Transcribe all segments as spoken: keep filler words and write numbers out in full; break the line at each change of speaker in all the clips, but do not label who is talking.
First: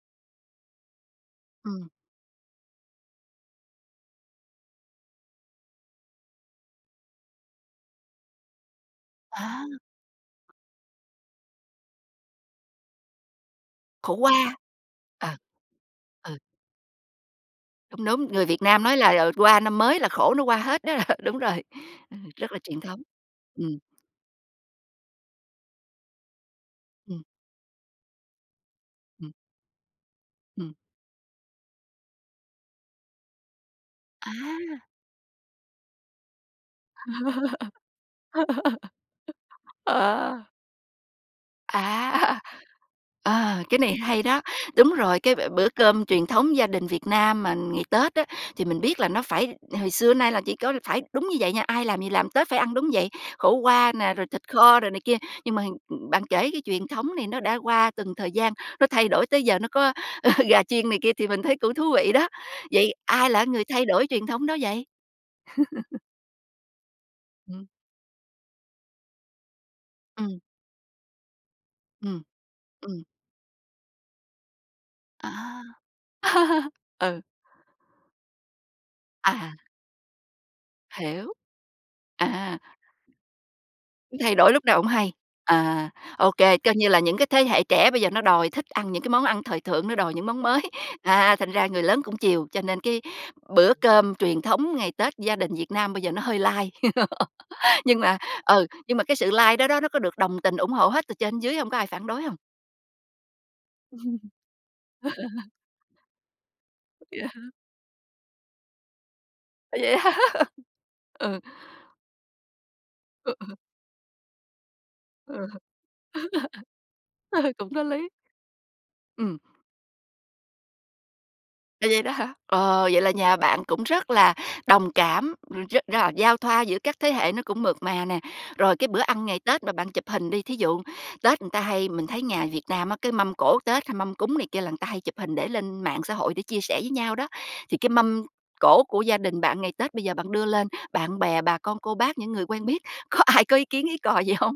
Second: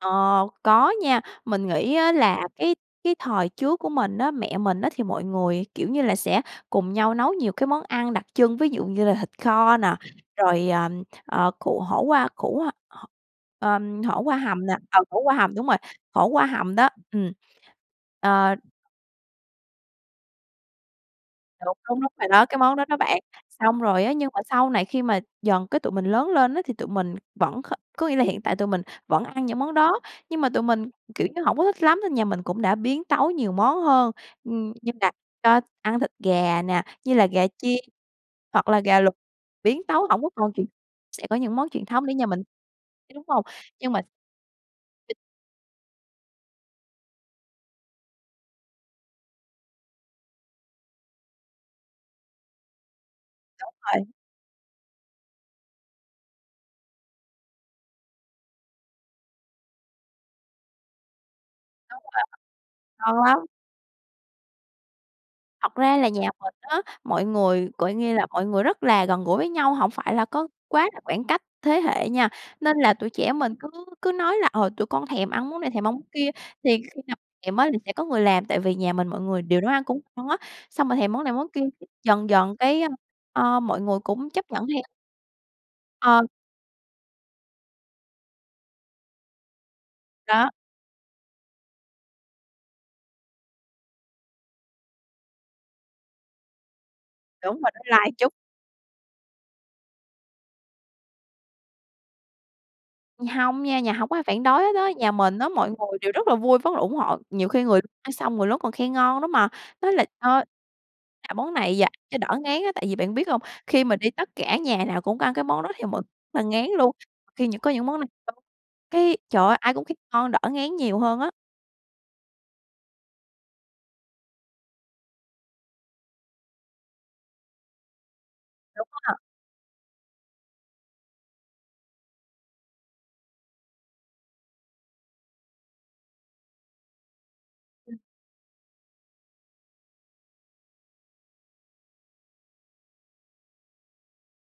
Ờ, có nha, mình
Ừm.
nghĩ á là cái cái thời trước của mình á, mẹ mình á thì mọi người, kiểu như là, sẽ cùng nhau nấu nhiều cái món ăn đặc trưng, ví dụ như là thịt
À!
kho nè, rồi, ờm, ờ, củ hổ qua, củ h h ờm,
Khổ
hổ qua
qua.
hầm nè, ờ, khổ
Ừ.
qua hầm, đúng rồi, khổ
Ừ.
qua hầm đó, ừm.
Đúng, đúng, người
Ờ
Việt Nam nói là, ờ, qua năm mới là khổ nó qua hết đó r đúng rồi,
Đúng, đúng, đúng, bạn
[unintelligible]
nói
rất
cái
là
món
truyền
đó, đó
thống.
bạn.
Ừm.
Xong rồi á nhưng mà sau này khi mà dần cái tụi mình lớn lên á thì tụi mình
Ừm.
vẫn kh có nghĩa là hiện tại tụi mình vẫn
Ừm.
ăn những món đó, nhưng mà tụi
Ừm.
mình, kiểu như, hổng có thích lắm nên nhà mình cũng đã biến tấu nhiều món hơn. Ừm,
À!
như là cho ăn thịt gà nè, như là gà chiên, hoặc là gà luộc biến tấu hổng có
À.
còn truyền sẽ có những món truyền thống để nhà
À!
mình, ấy đúng hông?
Ờ, cái
Nhưng
này
mà
hay đó, đúng rồi, cái b bữa cơm truyền thống gia đình Việt Nam mà, ừn, ngày Tết á thì mình biết là nó phải hồi xưa nay là chỉ có phải đúng như vậy nha, ai làm gì làm Tết phải ăn, đúng vậy, khổ
Đúng
qua
rồi.
nè, rồi thịt kho rồi này kia. Nhưng mà hình ưm, bạn kể cái truyền thống này nó đã qua từng thời gian, nó thay đổi tới giờ nó có, ờ, gà chiên này kia thì mình thấy cũng thú vị đó.
[unintelligible]
Vậy
Ngon
ai là
lắm.
cái người thay đổi truyền thống đó vậy?
Thật ra là nhà mình á, mọi
Ừm.
người, gọi nghe là, mọi người rất là gần gũi với nhau, hổng phải là
Ừm.
có quá là khoảng cách thế hệ
Ừm,
nha, nên là
ừm.
tụi trẻ mình cứ cứ nói là, ờ, tụi con thèm ăn món
À!
này, thèm ăn món kia, thì khi nào
Ừ.
èm á thì sẽ có người làm, tại vì nhà mình mọi người
À.
đều nấu ăn cũng on á, xong rồi thèm món này
Hiểu.
món kia, dần dần,
À!
cái, ờ, mọi người
Cứ
cũng
thay
chấp
đổi lúc
nhận
nào
theo.
hổng hay, à,
Ờ.
ô kê, coi như là những cái thế hệ trẻ bây giờ nó đòi thích ăn những cái món ăn thời thượng, nó đòi những món
Đó.
mới, à, thành ra người lớn cũng chiều, cho nên cái bữa cơm truyền thống ngày Tết gia đình Việt Nam bây giờ nó hơi lai.
Đúng rồi, nó
Nhưng
lai
mà,
chút.
ừ, nhưng mà cái sự lai đó, đó nó có được đồng tình, ủng hộ hết từ trên dưới hông? Có ai phản đối hông?
Hông nha, nhà hổng có ai phản đối hết á. Nhà mình á, mọi người đều rất là vui, vất là ủng hộ,
Vậy hả?
nhiều khi người l ăn xong người lớn còn khen ngon lắm mà,
À
nói
vậy
là
ha?
[unintelligible] làm
Ừ.
món này vào cho đỡ ngán á, tại vì bạn biết
Ừ.
hông, khi mà đi tất cả nhà nào cũng ăn cái
Ừ.
món đó thì mình là ngán luôn. Khi
Ừ,
những
cũng
có
có
những món n
lý.
cái,
Ừm.
trời ơi, ai cũng kh ngon đỡ ngán nhiều hơn á.
À, vậy đó hả? Ờ, vậy là nhà bạn cũng rất là đồng cảm, r rất ra giao thoa giữa các thế hệ nó cũng mượt mà nè, rồi
Đúng
cái bữa
a.
ăn ngày Tết mà bạn chụp hình đi, thí dụ Tết ừn ta hay mình thấy nhà Việt Nam á, cái mâm cỗ Tết hay mâm cúng này kia là ừn ta hay chụp hình để lên mạng xã hội để chia sẻ với nhau đó, thì cái
Ừm.
mâm cỗ của gia đình bạn ngày Tết bây giờ bạn đưa lên bạn bè, bà con cô bác, những người quen biết có ai có ý kiến ý cò gì hông?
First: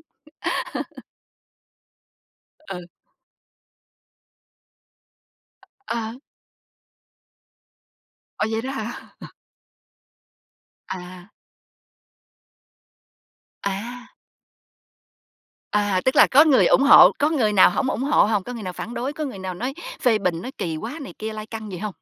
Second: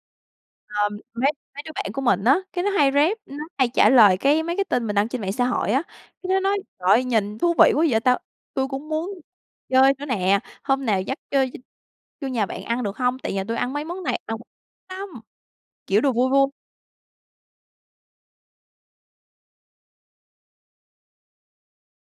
Ờ, mấy mấy đứa bạn của mình á, cái nó
Ừ.
hay rep, nó hay trả lời, cái, mấy cái tin mình đăng trên mạng xã hội á,
Ờ.
cá nó nói: "Trời ơi! Nhìn thú vị quá vậy ta,
Ồ, vậy
tui
đó
cũng muốn
hả?
chơi nữa nè, hôm nào dắt
À.
chơi ch vô nhà bạn ăn được hông? Tại nhà tui ăn mấy món
À!
này [unintelligible] lắm!" Kiểu,
À,
đùa
tức là
vui
có
vui.
người ủng hộ, có người nào hổng ủng hộ hông? Có người nào phản đối, có người nào nói phê bình, nói kỳ quá này kia, lai căng gì hông?